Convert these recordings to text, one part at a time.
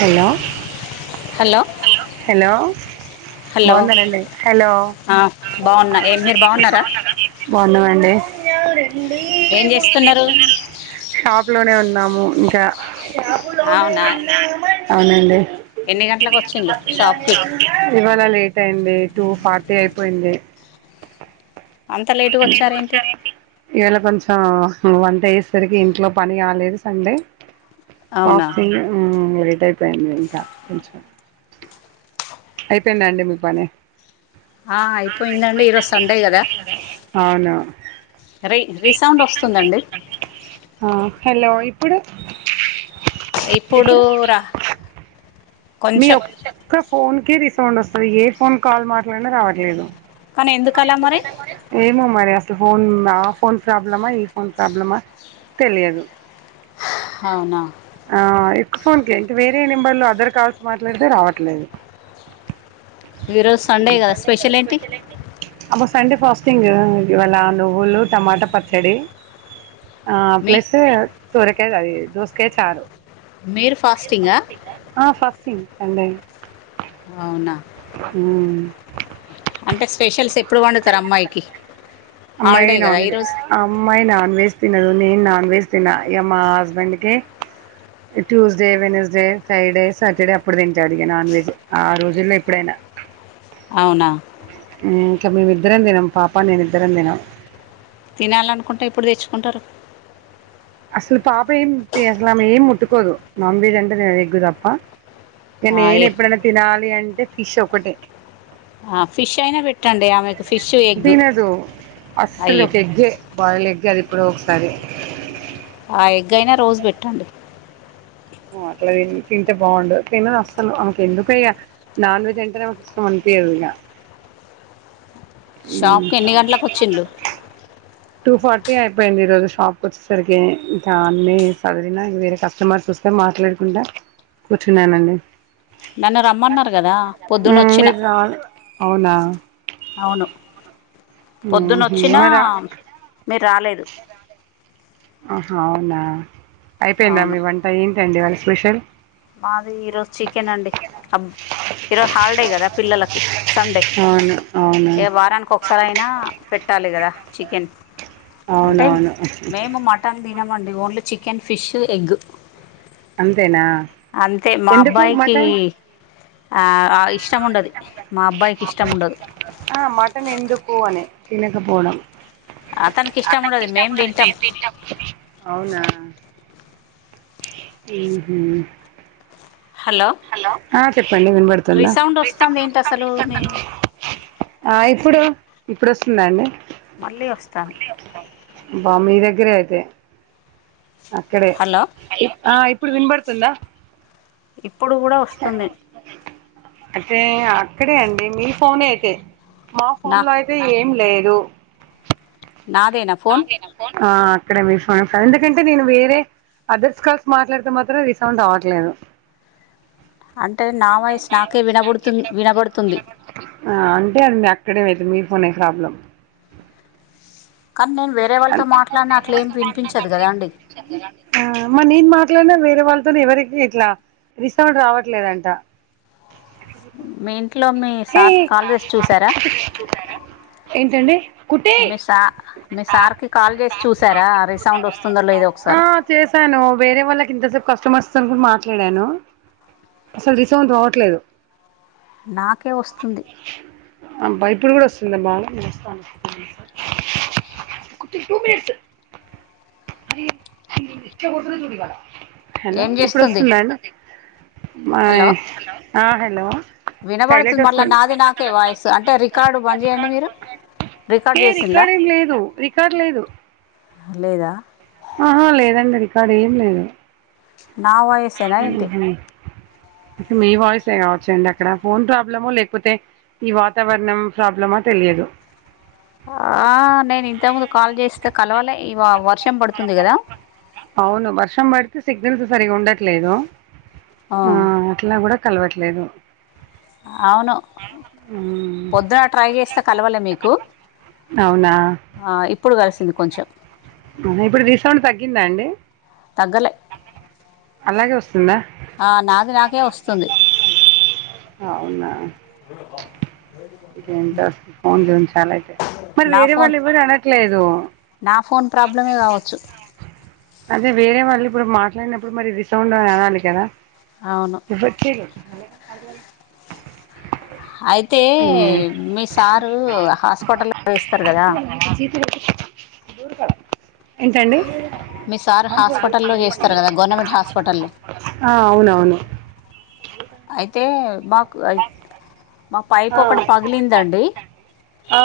Hello hello hello hello బాగున్నారా అండి ఆ, బాగున్నా ఏ మీరు బాగున్నారా బాగున్నామండి ఏం చేస్తున్నారు షాప్ లోనే ఉన్నాము ఇంకా అవునా ఎన్ని గంటలకు వచ్చిండ్లు షాప్కి ఇవాళ లేట్ అయింది టూ ఫార్టీ అయిపోయింది అంత ఇంత లేటుగా వచ్చారేంటి ఒచ్చారేంటి ఇయ్యాల కొంచెం వంట చేసేసరికి ఇంట్లో పని కాలేదు సండే అవునా ఫాస్టింగ్ ఆ లేట్ అయిపోయింది ఇంకా కొంచెం అయిపోయిందా అండి మీ పని ఆ అయిపోయింది అండి ఈ రోజు సండే కదా రీ రీసౌండ్ ఒస్తుందండి ఆ హలో ఇప్పుడు ఇప్పుడు రా మీ కొంచెం ఒక్క ఫోన్కే రిసౌండ్ ఒస్తది ఏ ఫోన్ కాల్ మాట్లాడినా రావట్లేదు కానీ ఎందుకు మరి అలా ఎందుకండి మరి ఏమో మరి అసలు ఫోన్ ఆ ఫోన్ ప్రాబ్లమా ఈ ఫోన్ ప్రాబ్లమా తెలియదు అవునా ఆ ఒక్క ఫోన్క వేరే నెంబర్లో అదర్ కాల్స్ మాట్లాడితే రావట్లేదు ఈరోజు సండే కదా స్పెషల్ ఏంటి అబ్బ సండే ఫాస్టింగ్ ఇవాళ నువ్వులు టమాట పచ్చడి ఆ మీ ప్లస్ సొరకాయ అది దోసకాయ చారు మీరు ఫాస్టింగా ఆ ఫాస్టింగ్ సండే అవునా ఊమ్ అంటే స్పెషల్స్ ఎప్పుడు వండుతరు అమ్మాయికి హాలిడే అమ్మాయినా కదా నాన్ ఈరోజు అమ్మాయి నాన్ వెెజ్ తినదు నేను నాన్ వెెజ్ తిన ఇగ మా హస్బెండ్కే ట్యూస్డే వెనస్డే ఫ్రైడే సాటర్డే అప్పుడు తింటాడిగా నాన్ వెజ్ ఆ రోజుల్లో ఎప్పుడైనా అవునా ఇంక మేమిద్దరం తినం పాప నేను ఇద్దరం తినం తినాలనుకుంటే ఎప్పుడు తెచ్చుకుంటరు అసలు పాప ఏం అసలు ఆమె ఏం ముట్టుకోదు నాన్ వెజ్ అంటే ఎగ్ తప్ప ఆ, నేను ఏ ఎప్పుడైన తినాలి అంటే ఫిష్ ఒకటే ఆ, ఫిష్ అయినా పెట్టండి ఆమెకు ఫిష్ ఎగ్ తినదు అసలు అయ్యో ఒక ఎగ్ ఏ బాయిల్డ్ ఎగ్ అది ఎప్పుడో ఒకసారి ఆ ఎగ్ అయినా రోజు పెట్టండి ఓ అట్ల తింటే బాగుండు తినదు అస్సలు అమెకు ఎందుకో ఇగ నాన్ వెజ్ అంటనే ఆమెకు ఇష్టం అనిపియ్యదు ఇగా షాప్కి ఎన్ని గంటలకు వచ్చిండ్లు ఊమ్ టూ ఫార్టీ అయిపోయింది ఈరోజు షాప్కి ఒచ్చేసరికి ఇంకా అన్ని చదివిన వేరే కస్టమర్స్ ఒ స్తే మాట్లాడుకుంటా కూర్చున్నానండి నన్ను రమ్మన్నారు కదా పొద్దున్న వచ్చిన మీరు రా అవునా అవును పొద్దున్న వచ్చినా మరా మీరు రాలేదు ఆహా అవునా అయిపోయిందా అవును మీ వంట ఏంటండీ ఇవాళ స్పెషల్ మాది ఈరోజు చికెన్ అండి హ ఈరోజు హాలిడే కదా పిల్లలకి సండే అవును అవును ఇగ వారానికి ఒక్కసారైనా పెట్టాలి కదా చికెన్ అంటే అవునవును మేము మటన్ తినమండి ఓన్లీ చికెన్ ఫిష్ ఎగ్ అంతేనా అంతే మా ఎందుకు అబ్బాయికి మటన్ ఆ ఇష్టం ఉండది మా అబ్బాయికి ఇష్టం ఉండదు ఆ, మటన్ ఎందుకుఅని తినకపోవడం అతనికి ఇష్టం ఉండదు మేం తింటాం అవునా హు హామ్ హలో హలో ఆ చెప్పండి వినబడుతుందా రీసౌండ్ రీ వస్తుంది సౌండ్ ఏంటి వస్తోంది అసలు ఏంటి మీ అసలు ఆ ఇప్పుడు ఇప్పుడు వస్తుందా అండి మళ్ళీ వస్తాంది బ్బా మీ దగ్గర అయితే అక్కడే హలో అయ్యో ఆ ఇప్పుడు వినపడుతుందా ఇప్పుడు కూడా వస్తుంది అయితే అక్కడే అండి మీ ఫోనే అయితే మా నా ఫోన్ లో అయిత్ తే ఏం లేదు నాదేనా ఫోన్ ఆ అక్కడే మీ [unintelligible] ఎందుకంటే నేను వేరే అదర్స్ కాల్స్ మాట్లాడితే మాత్రం రిసౌండ్ రావట్లేదు. అంటే నా వాయిస్ నాకే వినబడుత్ వినబడుతుంది. ఆ అంటే అద్ అక్కడే మీ ఫోనే ప్రాబ్లం కానీ నేను వేరే అ వాళ్ళతో మాట్లాడిన అట్లా ఏం వినిపించదు కదా అండి [unintelligible] ఆ మ నేను మాట్లాడినా వేరే వాళ్ళతోనీ ఎవరికి ఇట్లా రి సౌండ్ రావట్లేదంట మీ ఇంట్లో మీ హే సార్కి కాల్ చేసి చూసారా ఏంటండి కుట్టి మీ సా మీ సార్కి కాల్ చేసి చూసారా రీసౌండ్ వస్తుందో లేదో ఒక్క ఆ సారి. చేశాను వేరే వాళ్ళకి ఇంతసేపు కస్టమర్స్ తోనీ కూడా మాట్లాడాను. అసలు రిసౌండ్ రావట్లేదు నాకే వస్తుంది అబ్బా ఇప్పుడు కూడా వస్తుంద బాగా వస్తాంది టూ మనిట్స్ అ ఇచ్చతుంది చూడి మళ [unintelligible] హలో ఏం ఇప్పుడు ఇప్పుడు చేస్తుంది వస్తుందా హలో అండి హలో [unintelligible] టైలెట్ వినబడుతుంది మళ్ళా వస్తుంది నాది నాకే వాయిస్ అంటే రికార్డు బంద్ చేయండి మీరు. ఏ రికార్డ్ ఏమ్ లేదు రికార్డ్ లేదు లేదా ఆహా లేదండి రికార్డు ఏమ్ లేదు నా వాయిసేనా ఏంటి ఆహా మీ వాయిసే కావచ్చండి అక్కడ ఫోన్ ప్రాబ్లమో లేకపోతే ఈ వాతావరణం ప్రాబ్లమా తెలియదు ఆ నేను ఇంతకు ముంద్ కాల్ చేస్తే కలవలే ఇ వర్షం పడుతుంది కదా. అవును వర్షం పడితే సిగ్నల్స్ సరిగ ఉండట్లేదు. ఆ ఇట్లా కూడా కలవట్లేదు అవును మ్మ్. పొద్దున ట్రై చేస్తే కలవాలా మీకు అవునా ఆ ఇప్పుడు కలిసింది కొంచెం ఉహు ఇప్పుడు రిసౌండ్ తగ్గిందా అండి తగ్గలే అలాగే వస్తుందా ఆ నాది నాకే వస్తుంది అవునా ఏంటో [unintelligible] అయితే మరి నా వేరే ఫోన్ వాళ్ళు ఎవ్వరు అనట్లేదు. నా ఫోన్ ప్రాబ్లమే కావచ్చు అదే వేరే వాళ్ళు ఇప్పుడు మాట్లాడినప్పుడు మరి రిసౌండ్ అని అనాలి కదా. అవును కిగు అయితే మ్మ్. మీ సారు హాస్పిటల పోయోస్తారు కదా ఆయనకి చీటి పెట్టిచి ఏంటండి మీ సార్ హాస్పిటల్లో చేస్తారు కదా గవర్నమెంట్ హాస్పిటల్లో ఆ అవునవును అయితే మాక్ ఐ మా పైపు ఒకటి పగిలిందండి ఆ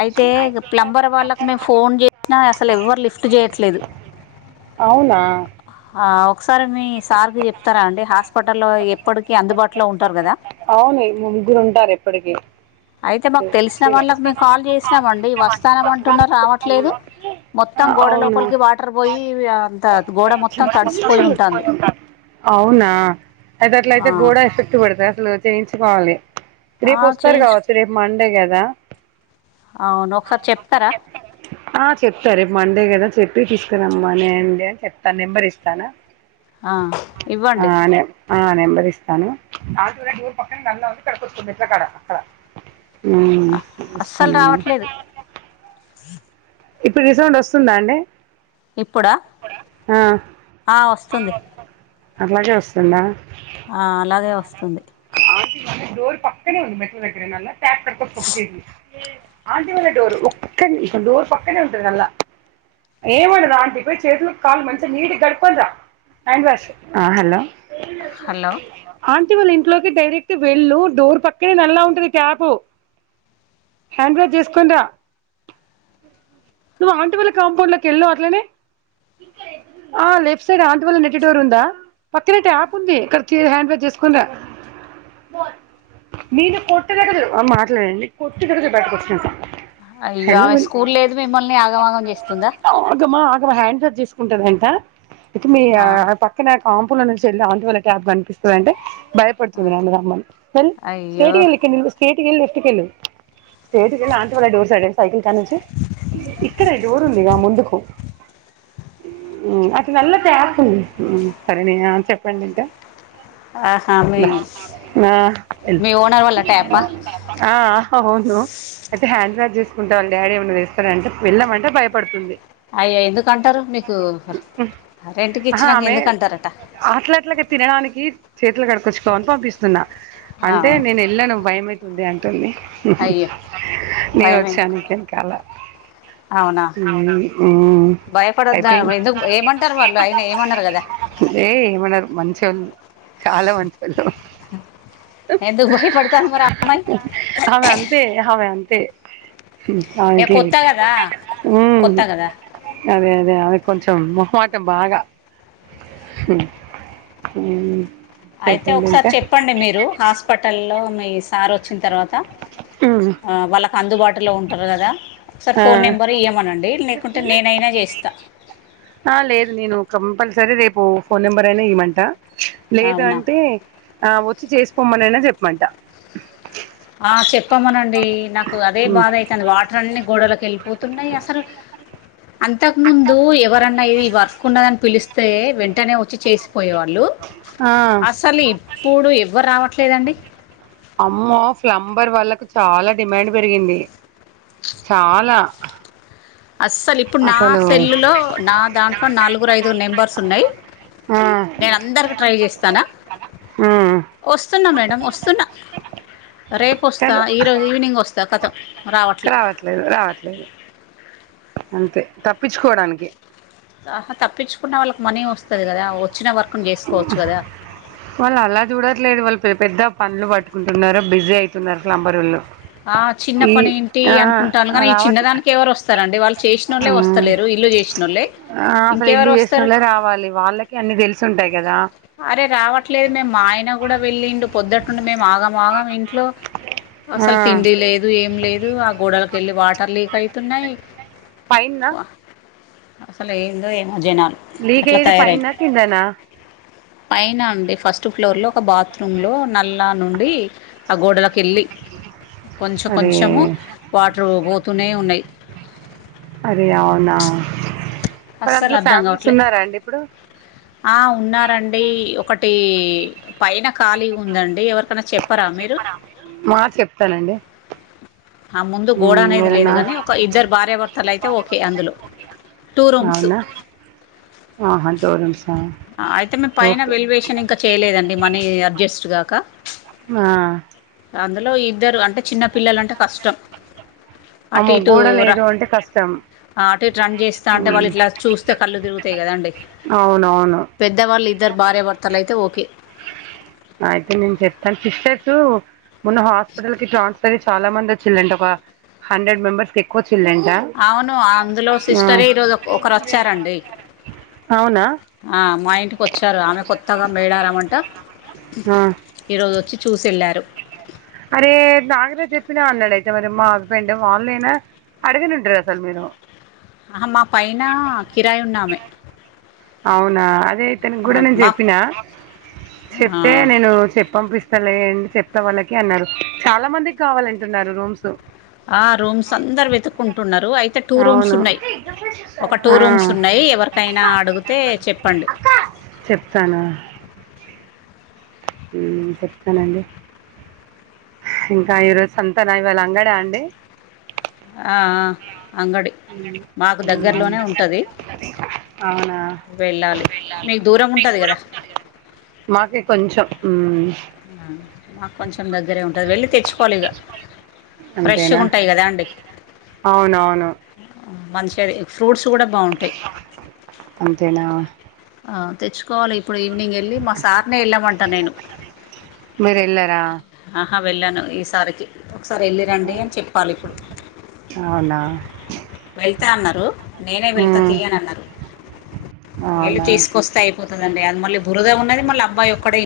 అయితే ఇగ ప్లంబర్ వాళ్ళకి మేము ఫోన్ చేసినా అసలు ఎవ్వరు లిఫ్ట్ చేయట్లేదు అవునా ఆ ఒకసారి మీ సార్కి చెప్తారా అండి హాస్పిటల్లో ఎప్పటికీ అందుబాటులో ఉంటారు కదా అవును ఈ ముగ్గురు ఉంటారు ఎప్పటికీ అయితే మాకు తెలిసిన వాళ్ళకి మేము కాల్ చేసినామ అండి వస్తాం అంటున్న రావట్లేదు ఆ, మొత్తం గోడ అవునా లోపలికి వాటర్ పోయి అంత గోడ మొత్తం తడిసిపోయి ఉంటుంది అవునా అయితే అట్లయితే గోడ ఎఫెక్ట్ పడుతుంది అసలు చేయించుకోవాలి రేపు వస్తారు చేయించు కావచ్చు రేపు మండే కదా అవును ఒకసారి చెప్తారా ఆ చెప్తా రేపు మండే కదా చెప్పి తీసుకురమ్మని అండి అని చెప్తాను నెంబర్ ఇస్తాను ఆ, ఆ ఇవ్వండి లెద్ ఆ నెంబరిస్తాను ఆంటీ కూడా టూల్ పక్కన నల్ల వుంది ఇక్కడ కుర్చో మెట్ల కాడ అక్కడ అస్సలు రావట్లేదు ఇప్పుడు రిసౌండ్ వస్తుందా అండి ఇప్పుడా ఆ. ఆ వస్తుంది అలాగే వస్తుందా ఆ అలాగే వస్తుంది ఆంటీ డోర్ పక్కనే ఉంది మెట్ల దగ్గర నల్ల టాప్ కడుకచ్చుకుపో చేతులు ఆంటీ వాళ్ళ డోర్ ఒక్క డోర్ పక్కనే ఉంటది నల్ల ఏమనరు ఆంటీ పోయి చేతులు కాలు మంచిగా నీటిగా కడుకొని రా హ్యాండ్వాష్ ఆ హలో హలో ఆంటీ వాళ్ళ ఇంట్లోకి డైరెక్ట్ వెళ్ళు డోర్ పక్కనే నల్లా ఉంటది ట్యాప్ హ్యాండ్ వాష్ చేసుకొని రా నువ్ ఆంటీ వల్ల కాంపౌండ్ లోకి వెళ్ళు అట్లనే ఆ లెఫ్ట్ సైడ్ ఆంటీ వాల్ల నెట్టి డోర్ ఉందా పక్కనే ట్యాప్ ఉంది ఖర్చీ హ్యాండ్ వాష్ చేసుకుని రా ఆ మాట్లాడండి బయటకొచ్చాను అయ్యో హలో ఆమె స్కూల్ లేదు మిమ్మల్ని ఆగమాగం చేస్తుందా ఆగమ్మా ఆగమా హ్యాండ్స్ చేసుకుంటదంట ఇక మీ ఆ పక్ నే కాంపౌండ్లోంచి వెళ్ళి అంటే ఆంటంటి వాల్ల ట్యాప్ కనిపిస్తుందాంటె బయ స్తుందని రమ్మని వేళ్ళు అయ్యో స్టేట్ వెళ్లి స్టేట్గెల్లి లెఫ్ట్కెళ్ళు స్ట్రెయిట్గెల్లి ఆంటి వాళ్ళ డోర్ సైడ్ సైకిల్ కాడ్నుంచి ఇక్కడే డోర్ ఉందిగా ముందుకు అటు నల్ల ట్యాప్ ఉంది ఆ సరేనని చెప్పండి ఇంకా ఆహా మీ ఆహ్ మీ ఓనర్ వాళ్ళ ట్యాపా ఆహా అవును అయితే హ్యాండ్ వాష్ చేసుకుంటే వాళ్ళ డాడి ఏమన్నా తేస్తారంటే వెళ్ళామంటే భయపడుతుంది అయ్యా ఎందుకుంటారు మీకు రెంట్కి ఆహా ఇచ్చినంకా ఆమె ఎందుకుంటారట అట్ల అట్లా తినడానికి చేతులు కడుకొచ్చుకోమని పంపిస్తు తున్న అంటే అవును. నేను వెళ్ళాను భయమైతుంది అంటుంది అయ్యో నేను భయం వచ్చాను ఎందుకు ఇంకా వెనకాల అవునా ఉ భయపడొద్దా ఎందుకు ఏమంటారు వాళ్ళు అయినా ఏమన్నారు కదా ఏ ఏమనరు మంచొళ్ళు చాలా మంచోళ్ళు ఎందుకు భయపడుతంది మరి ఆ అమ్మాయి అమె అంతే అమే అంతే ఏ ఆమెకీ కొత్త కదా ఉ కొత్త కదా అదే అదే ఆమెకి కొంచెం మొహమాటం బాగా హ్ ఉ అయితే ఒకసారి చెప్పండి మీరు హాస్పిటల్లో మీ సార్ ఓచ్చిన తర్వాత మ్మ్. అ వాళ్ళకు అందుబాటులో ఉంటరు గద ఒక సారి ఫోన్ ఆ నెంబర్ ఇయ్యమనండి లేకుంటే నేనైనా జెస్త ఆ లేదు నేను కంపల్సరీ రేపు ఫోన్ నెంబర్ అయినా ఇమంట లేదు అవునా అంటే ఆ వచ్చి చేసుపొమ్మనైనా చెప్పమంట ఆ చెప్పమనండి నాకు అదే ఉమ్ బాధ అయితంది వాట్ అన్ని గోడలకు ఎళ్ళిపోతున్నయి అసల్ అంతకు ముందు ఎవరన్న ఇది వర్క్ ఉన్నదని పిలిస్తే వెంటనే వచ్చి చేసి పోయేవాళ్ళు ఆ అసలు ఇప్పుడు ఎవ్వరు రావట్లేదండి అమ్మో ప్లంబర్ వాళ్ళకు చాలా డిమాండ్ పెరిగింది చాలా అస్సలు ఇప్పుడు నా అసలు సెల్లులో నా దాంట్లో నాలుగురు ఐదుగురు నెంబర్స్ ఉన్నయి ఆ నేను అందరికి ట్రై చేస్తాన్న ఉమ్ ఓస్తున్న మేడం ఓస్తున్న రేపు ఓస్తా కాదు ఈరోజు ఈవినింగ్ ఓస్తా కతం రావట్లే రాట్లేదు రావట్లేదు అంతే తప్పించుకోవడానికి ఆహా తప్పించుకున్న వాళ్ళకి మనీ ఓస్తది గదా వచ్చిన వర్క్ని జెసుకోవచ్చు గదా వళ్ళు అలా చూడట్లేదు వళ్ళు పెపెద్ద పనులు వట్టుకుంటున్నరు బిజీ అయితున్నరు ప్లంబరోళ్లు ఆ చిన్న పని ఏంటి అనుకుంటాను కానీ ఈ చిన్న రావట్లే దానికి ఎవరు ఓస్త స్తారండి వాళ్ళు చేసినోళ్ళే ఆ వస్తలేరు ఇల్లు చేసినోళ్ళే ఇంకెవరు వస్తారు కావాలి వాళ్ళకి అన్నీ తెలుసు ఉంటాయి కదా అరే రావట్లేదు మేము మా ఆయన గుడా వెళ్ళిండు పొద్దుట్టుండి మేము ఆగాం ఆగం ఇంట్లో ఆ అసలు తిండి లేదు ఏం లేదు ఆ గోడల కెళ్ళి వాటర్ లీక్ అయితున్నయి పైన్నా వ అసలు ఏందో ఏమో జనాలు లీగ అట్లా కయ్యేది తయారయి పైనా కిందనా పైన అండి ఫస్ట్ ఫ్లోర్లో ఒక బాత్రూమ్లో నల్ల నుండి ఆ గోడలకెళ్ళి కొంచెం అరే కొంచము వాటర్ ఓతూనే ఉన్నయి అరె అవునా మరి అస్సలు అందులో అర్థం ఫ్యామిలీస్ కావట్లే ఉన్నారా అండి ఇప్పుడు ఆ ఉన్నా ఉందండి ఒకటి పైన ఖాళీ ఉందండి ఎవరికన్న చెప్పరా మీరు మా చెప్తానండి ఆ ముందు గోడ ఉమ్ అనేది లేదు ఎవరన్నా గాని ఒక ఇద్దరు భార్యభర్తలు అయితే ఓకే అందులో టూ రూమ్స్ అవునా ఆహా టూ రూమ్సా అయితే మే పైన ఓకే వెలువేషాన్ ఇంక చేయలేదండి మనీ అడ్జస్ట్ గాక ఆ అందులో ఇద్దరు అంటే చిన్న పిల్లలంటే కష్టం అమ్మో అటీ ఇటూ గోడ ర లేదు అంటే కష్టం ఆ అటు ఇ రన్ చేస్తా అంటే వాళ్ళు ఇట్లా చూస్తే కళ్ళు తిరుగుతాయి కదా అండి అవునవును పెద్దవాళ్ళు ఇద్దరు భార్యభర్తలయితే ఓకే అయితే నేను చెప్తాను సిస్టర్సు మొన్న హాస్పిటల్ కి ట్రాన్స్ఫర్ అయి చాలా మంది వచ్చిందంట ఒక హండ్రెడ్ మెంబర్స్కి ఎక్కువ చిల్ంట అవును అందులో సిస్టరే ఈరోజు ఒక ఒకరు వచ్చారండి అవునా మా ఇంటికి కొచ్చారు ఆమె కొత్తగా మేడారామంట ఆ ఈ రోజు వచ్చి చూసియెళ్ళారు అరే నాగరాజు చెప్పినా అన్నాడయితే మరి మా హస్బెండ్ వాల్లె నా అడిగనుండ అసలు మీరు ఆహా మా పైన కిరాయి ఉన్నామే అవునా అదే ఇతనికి కూడా ఆ, నేను మా చెప్పినా ఆ! చెప్తే నేను చెప్పి పంపిస్తా సల్లే చెప్తా వాళ్ళకి అన్నారు చాలా మందికి కావాలంటున్నారు రూమ్స్ ఆ రూమ్స్ అందరు వెతుక్కుంటున్నరు అయి అతే టూ రూమ్స్ అవును ఉన్నాయి ఒక టూ ఆ రూమ్స్ ఉన్నాయి ఎవరికైనా అడిగితే చెప్పండి తను మ్మ్ చెప్తానండి ఇంకా ఈరోజు సంతాన ఇవాళ అంగడా అండి ఆ ఆ అంగడి అంగడి మాకు దగ్గరలోనే ఉంటది. [unintelligible] అద అవునా వెళ్ళాలి మీకు మీ ఉంటది దూరం గదా! ఉంటాది కదా అండి మాకే కొంచెం అ మాకు కొంచెం దగ్గరే ఉంటాది వెళ్ళి తెచ్చుకోవాలి ఇక ఫ్రెష్గా అంతేనా ఉంటాయి కదా అండి అవునవును మంచిది ఫ్రూట్స్ గుడ బాగుంటయి అంతేనా ఆ తెచ్చుకోవాలి ఇప్పుడు ఈవినింగ్ వెళ్ళి మా సార్నే ఎళ్ళామంటా నేను. మీరెల్లరా? అహ వెళ్ళను ఈసారికి, ఒకసారి ఎళ్ళిరండి అని చెప్పాలి ఇప్పుడు. అవునా వెళ్త అన్నరు నేనే వెళ్తా ఉమ్, తీయనన్నరు వెళ్ళి అవునా తీసుకొస్తయ్ పోతదండి అది మళ్లి బురదగా ఉన్నది మళ్ళీ అబ్బాయొక్కడే